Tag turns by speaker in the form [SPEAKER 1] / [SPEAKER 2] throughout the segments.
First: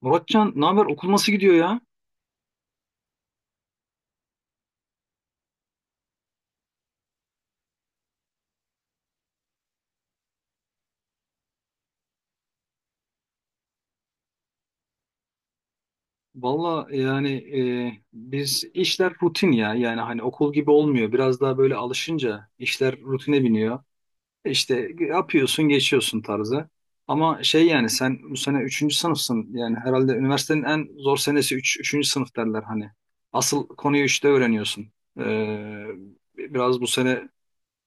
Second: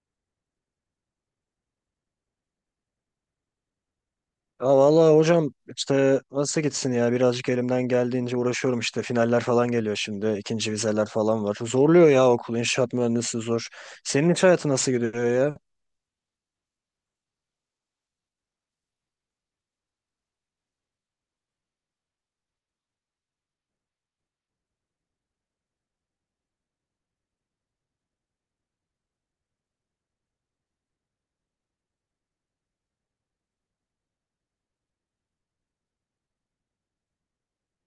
[SPEAKER 1] Muratcan, ne haber? Okul nasıl gidiyor ya?
[SPEAKER 2] Ya vallahi hocam işte nasıl gitsin ya, birazcık elimden geldiğince uğraşıyorum işte, finaller falan geliyor şimdi, ikinci vizeler falan var. Zorluyor ya, okul inşaat mühendisi zor. Senin iş hayatı nasıl gidiyor ya?
[SPEAKER 1] Valla yani biz işler rutin ya. Yani hani okul gibi olmuyor. Biraz daha böyle alışınca işler rutine biniyor. İşte yapıyorsun, geçiyorsun tarzı. Ama şey yani sen bu sene üçüncü sınıfsın. Yani herhalde üniversitenin en zor senesi üçüncü sınıf derler hani. Asıl konuyu 3'te öğreniyorsun. Ee, biraz bu sene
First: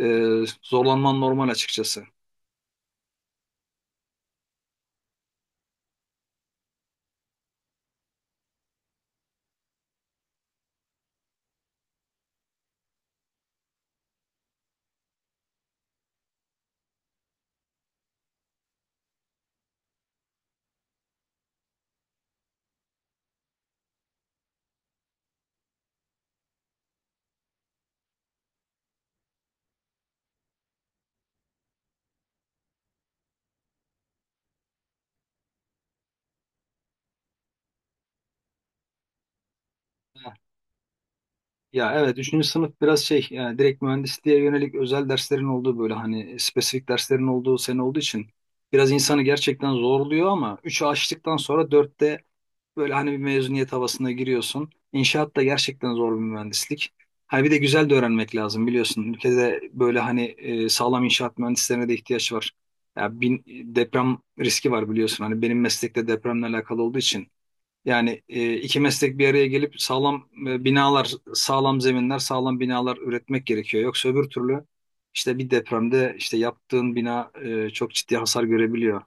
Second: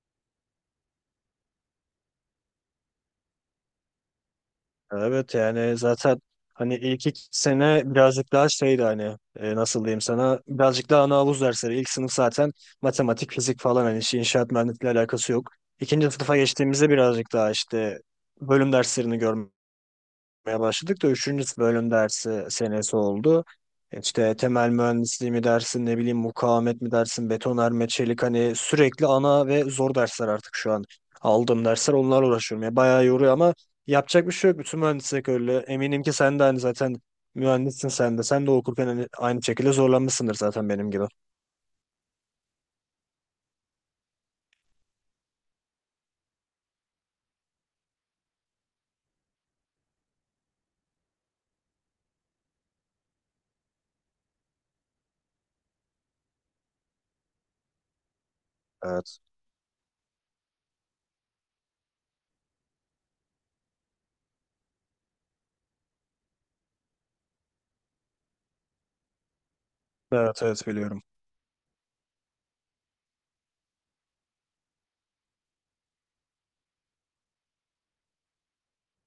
[SPEAKER 1] e, zorlanman normal açıkçası.
[SPEAKER 2] Evet, yani zaten hani ilk iki sene birazcık daha şeydi, hani nasıl diyeyim sana, birazcık daha ana havuz dersleri. İlk sınıf zaten matematik, fizik falan, hani işi inşaat mühendisliğiyle alakası yok. İkinci sınıfa geçtiğimizde birazcık daha işte bölüm derslerini görmek yapmaya başladık da 3. bölüm dersi senesi oldu. İşte temel mühendisliği mi dersin, ne bileyim mukavemet mi dersin, betonarme, çelik, hani sürekli ana ve zor dersler artık şu an. Aldığım dersler, onlarla uğraşıyorum. Ya bayağı yoruyor ama yapacak bir şey yok. Bütün mühendislik öyle. Eminim ki sen de hani zaten mühendissin sen de. Sen de okurken hani aynı şekilde zorlanmışsındır zaten benim gibi.
[SPEAKER 1] Ya evet, üçüncü sınıf biraz şey yani direkt mühendisliğe yönelik özel derslerin olduğu böyle hani spesifik derslerin olduğu sene olduğu için biraz insanı gerçekten zorluyor ama 3'ü açtıktan sonra dörtte böyle hani bir mezuniyet havasına giriyorsun. İnşaat da gerçekten zor bir mühendislik. Ha bir de güzel de öğrenmek lazım biliyorsun.
[SPEAKER 2] Evet.
[SPEAKER 1] Ülkede böyle hani sağlam inşaat mühendislerine de ihtiyaç var. Ya bin, deprem riski var biliyorsun. Hani benim meslekte depremle alakalı olduğu için yani iki meslek bir araya gelip sağlam
[SPEAKER 2] Evet, evet biliyorum.
[SPEAKER 1] binalar, sağlam zeminler, sağlam binalar üretmek gerekiyor. Yoksa öbür türlü işte bir depremde işte yaptığın bina çok ciddi hasar görebiliyor.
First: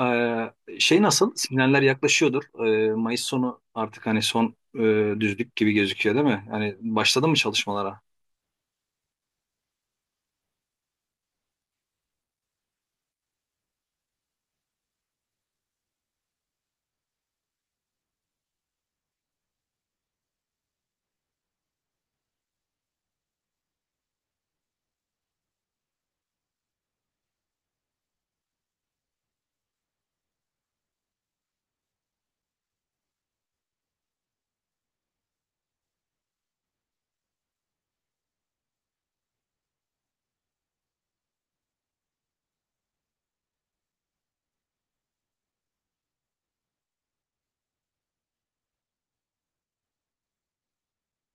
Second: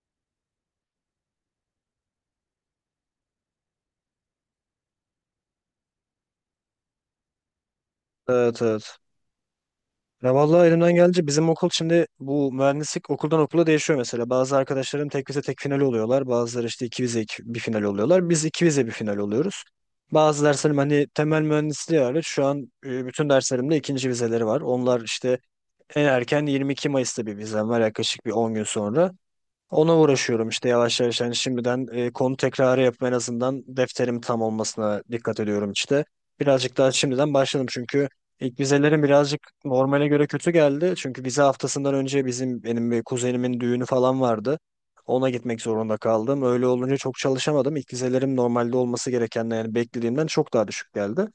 [SPEAKER 1] Şey nasıl? Sinyaller yaklaşıyordur. E, Mayıs sonu artık hani son düzlük gibi gözüküyor değil mi? Yani başladı mı çalışmalara?
[SPEAKER 2] Evet, evet. Ya vallahi elimden geldi. Bizim okul şimdi, bu mühendislik okuldan okula değişiyor mesela. Bazı arkadaşlarım tek vize tek final oluyorlar. Bazıları işte iki vize bir final oluyorlar. Biz iki vize bir final oluyoruz. Bazı derslerim, hani temel mühendisliği hariç şu an bütün derslerimde ikinci vizeleri var. Onlar işte en erken 22 Mayıs'ta bir vizem var, yaklaşık bir 10 gün sonra. Ona uğraşıyorum işte yavaş yavaş, yani şimdiden konu tekrarı yapıp en azından defterim tam olmasına dikkat ediyorum işte. Birazcık daha şimdiden başladım çünkü ilk vizelerim birazcık normale göre kötü geldi. Çünkü vize haftasından önce benim bir kuzenimin düğünü falan vardı. Ona gitmek zorunda kaldım. Öyle olunca çok çalışamadım. İlk vizelerim normalde olması gerekenden, yani beklediğimden çok daha düşük geldi.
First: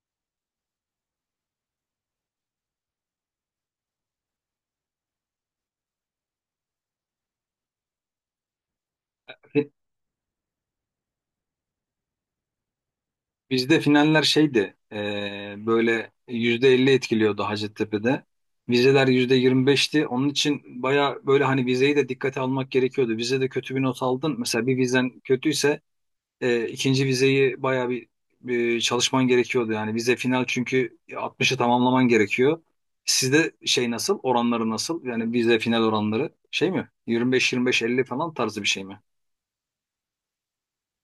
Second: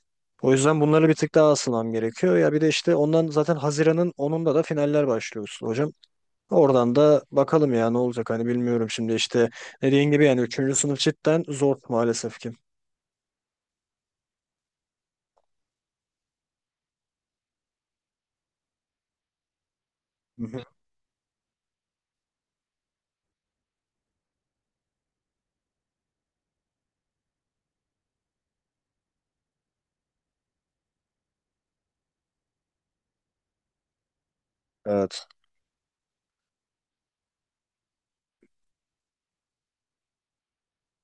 [SPEAKER 2] O yüzden bunları bir tık daha asılmam gerekiyor. Ya bir de işte ondan zaten Haziran'ın 10'unda da finaller başlıyorsun hocam. Oradan da bakalım ya ne olacak, hani bilmiyorum şimdi, işte dediğin gibi yani üçüncü sınıf cidden zor maalesef ki.
[SPEAKER 1] Bizde finaller şeydi böyle %50 etkiliyordu Hacettepe'de. Vizeler yüzde yirmi beşti. Onun
[SPEAKER 2] Hı
[SPEAKER 1] için
[SPEAKER 2] hı.
[SPEAKER 1] baya böyle hani vizeyi de dikkate almak gerekiyordu. Vizede kötü bir not aldın. Mesela bir vizen kötüyse ikinci vizeyi bir çalışman gerekiyordu. Yani vize final çünkü altmışı tamamlaman gerekiyor. Sizde şey nasıl? Oranları nasıl?
[SPEAKER 2] Evet.
[SPEAKER 1] Yani vize final oranları şey mi? Yirmi beş yirmi beş elli falan tarzı bir şey mi?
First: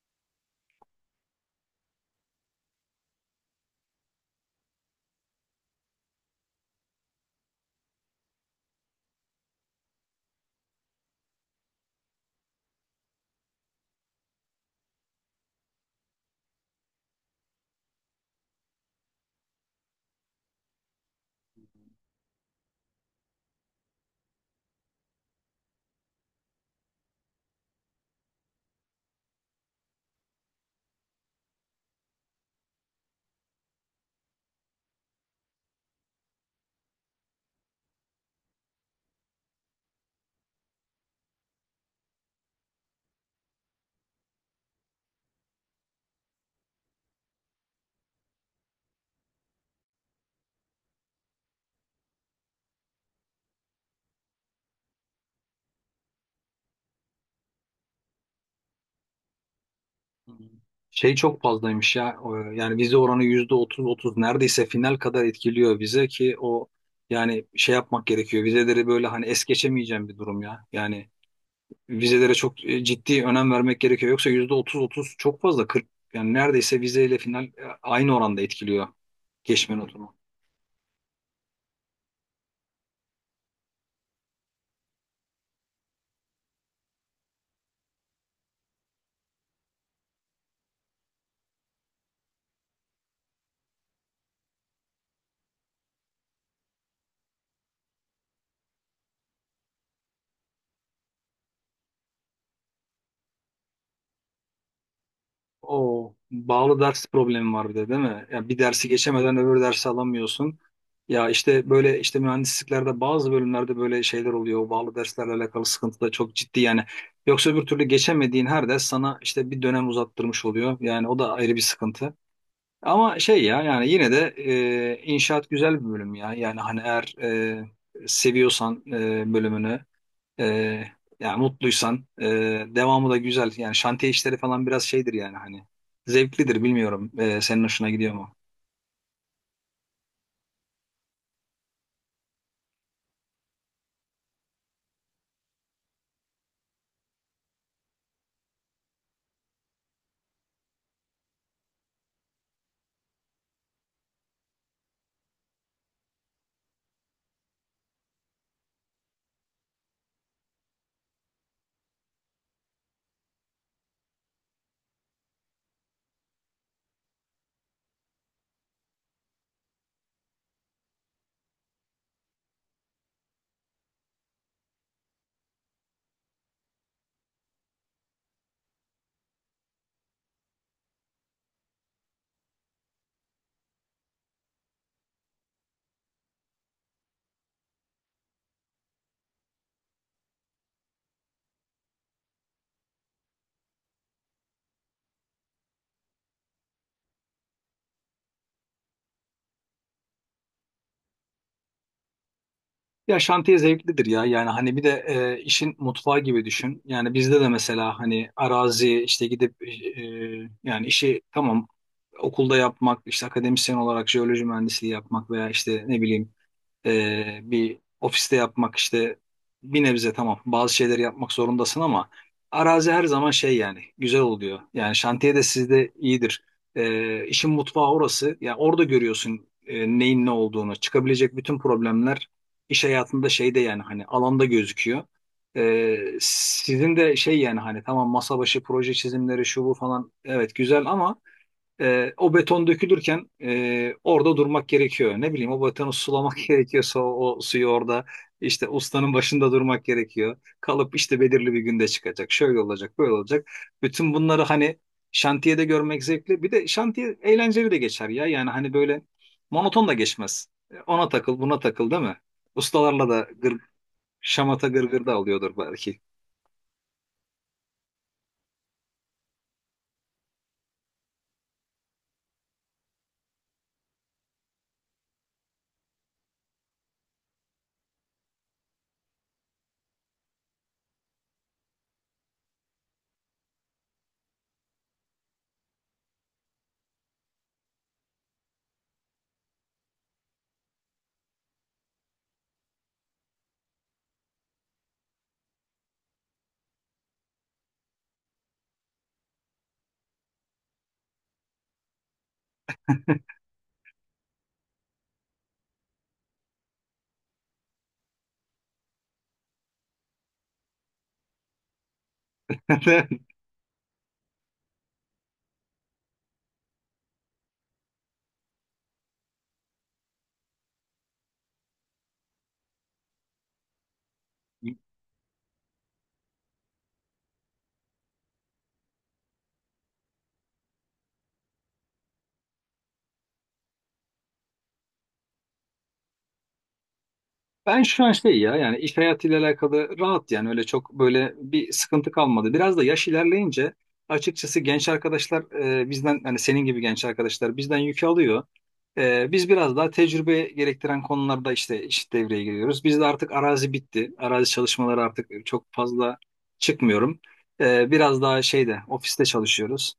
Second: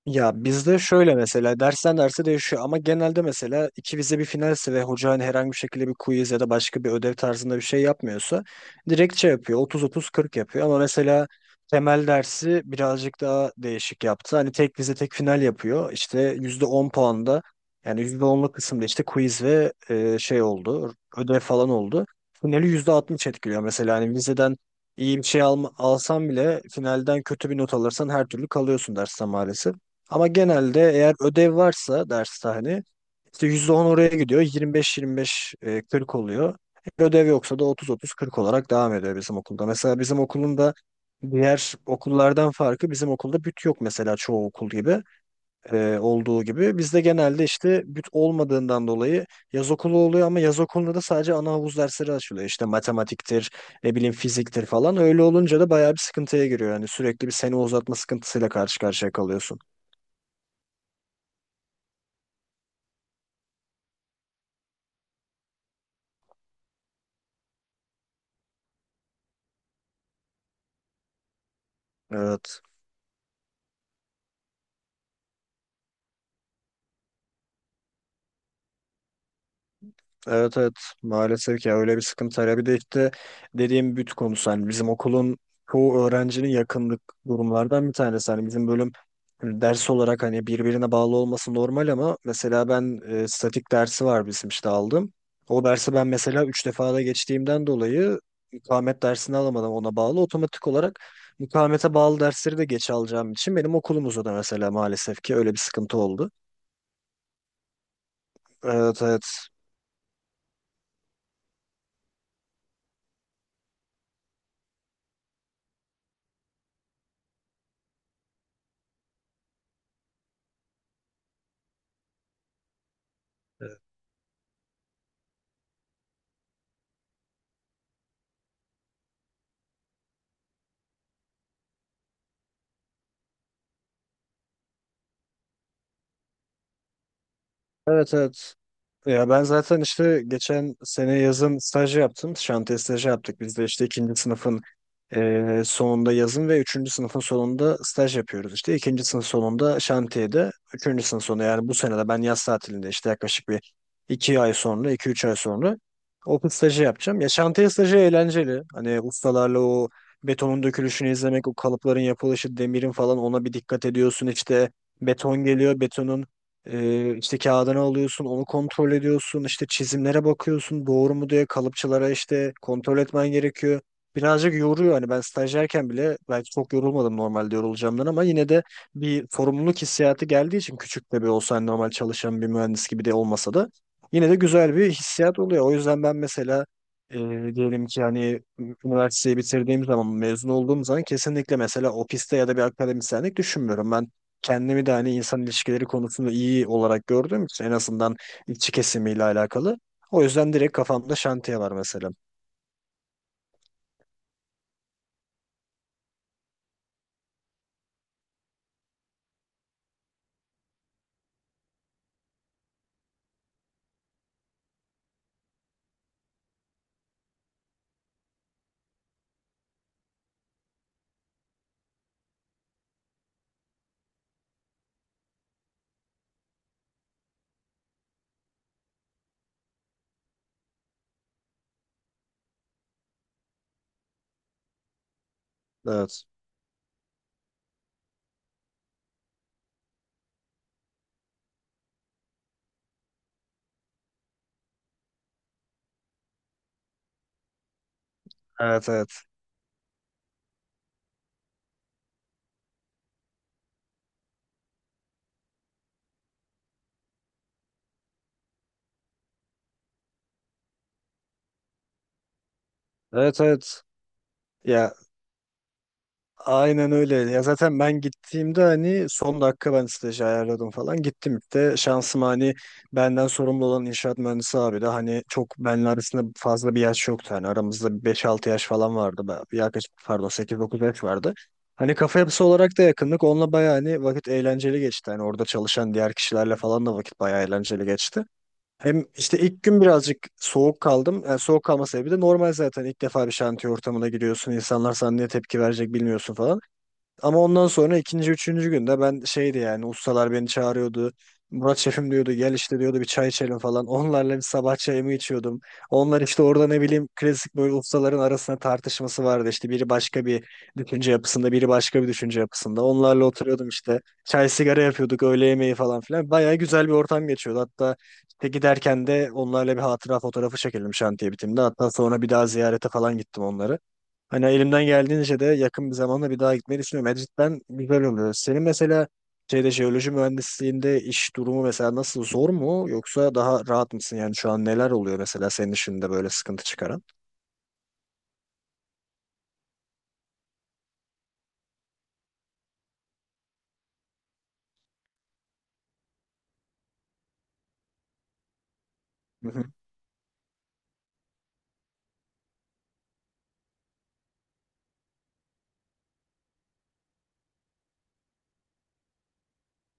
[SPEAKER 2] Ya bizde şöyle mesela, dersten derse değişiyor ama genelde mesela iki vize bir finalse ve hoca hani herhangi bir şekilde bir quiz ya da başka bir ödev tarzında bir şey yapmıyorsa, direkt şey yapıyor, otuz 30 40 yapıyor ama mesela temel dersi birazcık daha değişik yaptı. Hani tek vize tek final yapıyor, işte %10 puanda, yani %10'luk kısımda işte quiz ve şey oldu, ödev falan oldu. Finali %60 etkiliyor mesela, hani vizeden iyi bir şey alsan bile finalden kötü bir not alırsan her türlü kalıyorsun dersten maalesef. Ama genelde eğer ödev varsa derste, hani işte %10 oraya gidiyor. 25-25 40 oluyor. Eğer ödev yoksa da otuz otuz 40 olarak devam ediyor bizim okulda. Mesela bizim okulun da diğer okullardan farkı, bizim okulda büt yok mesela çoğu okul gibi olduğu gibi. Bizde genelde işte büt olmadığından dolayı yaz okulu oluyor ama yaz okulunda da sadece ana havuz dersleri açılıyor. İşte matematiktir, ne bileyim fiziktir falan. Öyle olunca da bayağı bir sıkıntıya giriyor. Yani sürekli bir sene uzatma sıkıntısıyla karşı karşıya kalıyorsun.
[SPEAKER 1] Şey çok fazlaymış ya. Yani vize oranı yüzde otuz otuz neredeyse final kadar etkiliyor vize ki o yani şey yapmak gerekiyor. Vizeleri böyle hani es geçemeyeceğim bir durum ya. Yani vizelere
[SPEAKER 2] Evet.
[SPEAKER 1] çok ciddi önem vermek gerekiyor. Yoksa yüzde otuz otuz çok fazla 40 yani neredeyse vizeyle final aynı oranda etkiliyor geçme notunu.
[SPEAKER 2] Evet, evet maalesef ya, öyle bir sıkıntı var. Ya bir de işte dediğim büt konusu, hani bizim okulun çoğu öğrencinin yakınlık durumlardan bir tanesi. Hani bizim bölüm hani ders olarak hani birbirine bağlı olması normal ama mesela ben statik dersi var bizim, işte aldım. O dersi ben mesela 3 defa da geçtiğimden dolayı mukavemet dersini alamadım, ona bağlı. Otomatik olarak mukavemete bağlı dersleri de geç alacağım için benim okulumuzda da mesela maalesef ki öyle bir sıkıntı
[SPEAKER 1] O
[SPEAKER 2] oldu.
[SPEAKER 1] bağlı ders problemi var bir de değil mi? Ya bir dersi
[SPEAKER 2] Evet, evet.
[SPEAKER 1] geçemeden öbür dersi alamıyorsun. Ya işte böyle işte mühendisliklerde bazı bölümlerde böyle şeyler oluyor. O bağlı derslerle alakalı sıkıntı da çok ciddi yani. Yoksa öbür türlü geçemediğin her ders sana işte bir dönem uzattırmış oluyor. Yani o da ayrı bir sıkıntı. Ama şey ya yani yine de inşaat güzel bir bölüm ya. Yani hani eğer seviyorsan bölümünü ee, yani mutluysan devamı da güzel. Yani şantiye işleri falan biraz şeydir yani hani zevklidir bilmiyorum. Senin hoşuna
[SPEAKER 2] Evet,
[SPEAKER 1] gidiyor mu?
[SPEAKER 2] evet. Ya ben zaten işte geçen sene yazın staj yaptım. Şantiye stajı yaptık. Biz de işte ikinci sınıfın sonunda yazın ve üçüncü sınıfın sonunda staj yapıyoruz işte. 2. sınıf sonunda şantiyede. Üçüncü sınıf sonu, yani bu sene de ben yaz tatilinde işte yaklaşık bir iki ay sonra, 2 3 ay sonra okul stajı yapacağım. Ya şantiye stajı eğlenceli. Hani ustalarla o betonun dökülüşünü izlemek, o kalıpların yapılışı, demirin falan, ona bir dikkat ediyorsun. İşte beton geliyor, betonun işte kağıdını alıyorsun, onu kontrol ediyorsun. İşte çizimlere bakıyorsun, doğru mu diye kalıpçılara işte kontrol etmen gerekiyor, birazcık yoruyor. Hani ben stajyerken bile belki çok yorulmadım normalde yorulacağımdan ama yine de bir sorumluluk hissiyatı geldiği için, küçük de bir olsa hani normal çalışan bir mühendis gibi de olmasa da, yine de güzel bir hissiyat oluyor. O yüzden ben mesela, e, diyelim ki hani üniversiteyi bitirdiğim zaman, mezun olduğum zaman, kesinlikle mesela ofiste ya da bir akademisyenlik düşünmüyorum. Ben kendimi de hani insan ilişkileri konusunda iyi olarak gördüğüm için, en azından işçi kesimiyle alakalı. O yüzden direkt kafamda şantiye var mesela.
[SPEAKER 1] Ya şantiye zevklidir ya yani hani bir de işin mutfağı gibi düşün. Yani bizde de mesela hani arazi işte gidip yani işi tamam okulda yapmak işte akademisyen olarak jeoloji mühendisliği yapmak veya işte ne bileyim bir ofiste yapmak işte bir nebze tamam bazı şeyleri yapmak zorundasın ama arazi her zaman şey yani güzel oluyor. Yani şantiye de sizde iyidir. İşin mutfağı orası. Yani orada görüyorsun neyin ne olduğunu. Çıkabilecek bütün problemler iş hayatında şeyde yani hani alanda gözüküyor.
[SPEAKER 2] Evet.
[SPEAKER 1] Sizin de şey yani hani tamam masa başı proje çizimleri şu bu falan evet güzel ama o beton dökülürken orada durmak gerekiyor. Ne bileyim o betonu sulamak gerekiyorsa o suyu orada işte
[SPEAKER 2] Evet, evet.
[SPEAKER 1] ustanın başında durmak gerekiyor. Kalıp işte belirli bir günde çıkacak. Şöyle olacak, böyle olacak. Bütün bunları hani şantiyede görmek zevkli. Bir de şantiye eğlenceli de geçer ya. Yani hani böyle monoton da geçmez. Ona takıl, buna takıl, değil mi? Ustalarla da
[SPEAKER 2] Evet,
[SPEAKER 1] gır,
[SPEAKER 2] evet.
[SPEAKER 1] şamata
[SPEAKER 2] Ya
[SPEAKER 1] gırgır da alıyordur belki.
[SPEAKER 2] aynen öyle. Ya zaten ben gittiğimde hani son dakika ben stajı ayarladım falan. Gittim de şansım, hani benden sorumlu olan inşaat mühendisi abi de hani çok benle arasında fazla bir yaş yoktu. Hani aramızda bir 5-6 yaş falan vardı. Yaklaşık pardon sekiz dokuz yaş vardı. Hani kafa yapısı olarak da yakınlık. Onunla bayağı hani vakit eğlenceli geçti. Hani orada çalışan diğer kişilerle falan da vakit bayağı eğlenceli geçti. Hem işte ilk gün birazcık soğuk kaldım. Yani soğuk kalma sebebi de normal zaten. İlk defa bir şantiye ortamına giriyorsun. İnsanlar sana ne tepki verecek bilmiyorsun falan. Ama ondan sonra ikinci, üçüncü günde ben şeydi yani, ustalar beni çağırıyordu. Murat şefim diyordu, gel işte diyordu, bir çay içelim falan. Onlarla bir sabah çayımı içiyordum. Onlar işte orada ne bileyim klasik böyle ustaların arasında tartışması vardı. İşte biri başka bir düşünce yapısında, biri başka bir düşünce yapısında. Onlarla oturuyordum işte. Çay sigara yapıyorduk, öğle yemeği falan filan. Bayağı güzel bir ortam geçiyordu. Hatta işte giderken de onlarla bir hatıra fotoğrafı çekelim şantiye bitiminde. Hatta sonra bir daha ziyarete falan gittim onları. Hani elimden geldiğince de yakın bir zamanda bir daha gitmeyi düşünüyorum. Yani cidden güzel oluyor. Senin mesela şeyde, jeoloji mühendisliğinde iş durumu mesela nasıl, zor mu yoksa daha rahat mısın? Yani şu an neler oluyor mesela senin işinde böyle sıkıntı çıkaran?
[SPEAKER 1] Ben şu an şey ya yani iş hayatıyla alakalı rahat yani öyle çok böyle bir sıkıntı kalmadı. Biraz da yaş ilerleyince açıkçası genç arkadaşlar bizden hani senin gibi genç arkadaşlar bizden yük alıyor. Biz
[SPEAKER 2] Hı hı.
[SPEAKER 1] biraz daha tecrübe gerektiren konularda işte devreye giriyoruz. Bizde artık arazi bitti. Arazi çalışmaları artık çok fazla çıkmıyorum. Biraz daha şeyde ofiste çalışıyoruz.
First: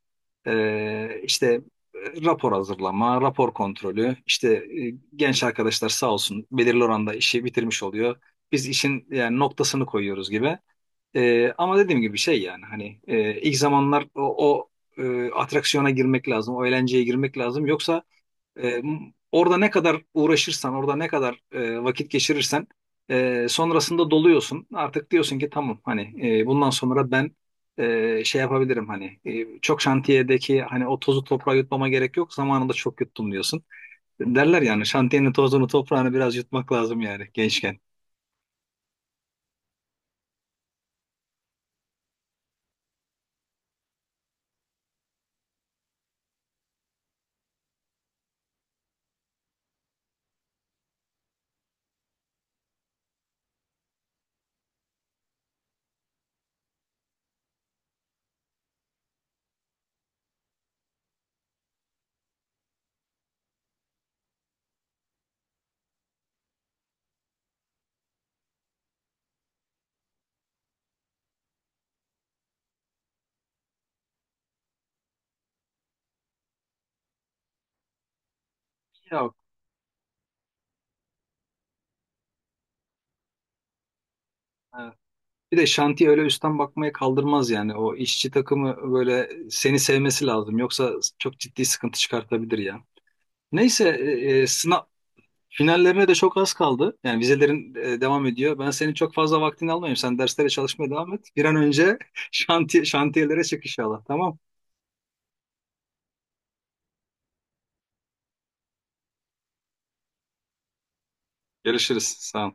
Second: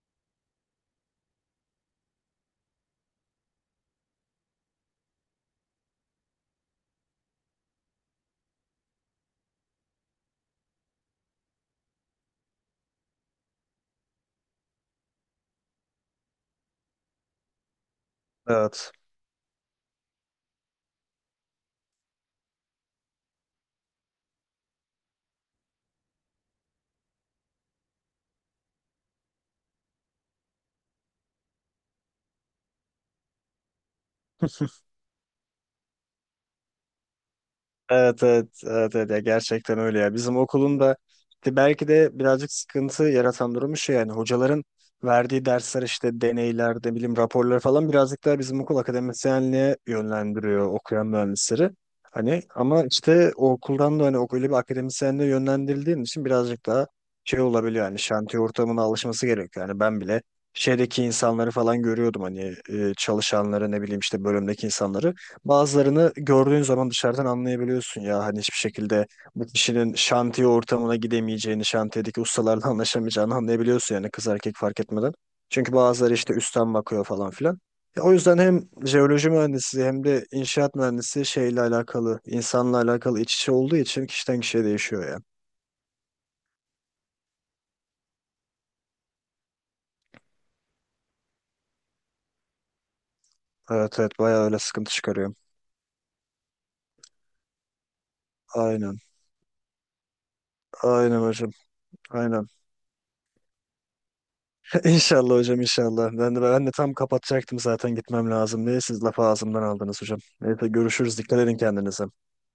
[SPEAKER 1] İşte rapor hazırlama, rapor kontrolü. İşte genç arkadaşlar sağ olsun belirli oranda işi bitirmiş oluyor. Biz işin yani noktasını koyuyoruz gibi. Ama dediğim gibi şey yani hani ilk zamanlar o atraksiyona girmek lazım, o eğlenceye girmek lazım. Yoksa e,
[SPEAKER 2] Evet.
[SPEAKER 1] orada ne kadar uğraşırsan, orada ne kadar vakit geçirirsen sonrasında doluyorsun. Artık diyorsun ki tamam hani bundan sonra ben şey yapabilirim hani çok şantiyedeki hani o tozu toprağa yutmama gerek yok. Zamanında çok yuttum diyorsun. Derler yani şantiyenin tozunu toprağını biraz yutmak lazım yani gençken.
[SPEAKER 2] Evet, evet, evet, evet ya gerçekten öyle ya, bizim okulun da işte belki de birazcık sıkıntı yaratan durumu şey yani, hocaların verdiği dersler işte, deneyler de, bilim raporları falan, birazcık daha bizim okul akademisyenliğe yönlendiriyor okuyan mühendisleri. Hani ama işte o okuldan da hani öyle bir akademisyenliğe yönlendirildiğin için birazcık daha şey olabiliyor, yani şantiye ortamına alışması gerekiyor. Yani ben bile şeydeki insanları falan görüyordum hani, çalışanları ne bileyim, işte bölümdeki insanları. Bazılarını gördüğün zaman dışarıdan anlayabiliyorsun ya, hani hiçbir şekilde bu kişinin şantiye ortamına gidemeyeceğini, şantiyedeki ustalarla anlaşamayacağını anlayabiliyorsun, yani kız erkek fark etmeden. Çünkü bazıları işte üstten bakıyor falan filan. Ya o yüzden hem jeoloji
[SPEAKER 1] Yok,
[SPEAKER 2] mühendisi hem de inşaat mühendisi şeyle alakalı, insanla alakalı iç içe olduğu için kişiden kişiye
[SPEAKER 1] evet.
[SPEAKER 2] değişiyor ya.
[SPEAKER 1] Bir de şantiye öyle üstten bakmaya kaldırmaz yani. O işçi takımı böyle seni sevmesi lazım. Yoksa çok ciddi sıkıntı çıkartabilir ya. Neyse,
[SPEAKER 2] Evet, evet
[SPEAKER 1] e,
[SPEAKER 2] bayağı
[SPEAKER 1] e,
[SPEAKER 2] öyle
[SPEAKER 1] sına-
[SPEAKER 2] sıkıntı çıkarıyor.
[SPEAKER 1] Finallerine de çok az kaldı. Yani vizelerin devam ediyor. Ben senin
[SPEAKER 2] Aynen.
[SPEAKER 1] çok fazla vaktini almayayım. Sen derslere çalışmaya devam
[SPEAKER 2] Aynen
[SPEAKER 1] et. Bir
[SPEAKER 2] hocam.
[SPEAKER 1] an önce
[SPEAKER 2] Aynen.
[SPEAKER 1] şantiyelere çık inşallah. Tamam.
[SPEAKER 2] İnşallah hocam, inşallah. Ben de tam kapatacaktım zaten, gitmem lazım diye. Siz lafı ağzımdan aldınız hocam. Neyse, görüşürüz. Dikkat edin
[SPEAKER 1] Görüşürüz.
[SPEAKER 2] kendinize.
[SPEAKER 1] Sağ ol.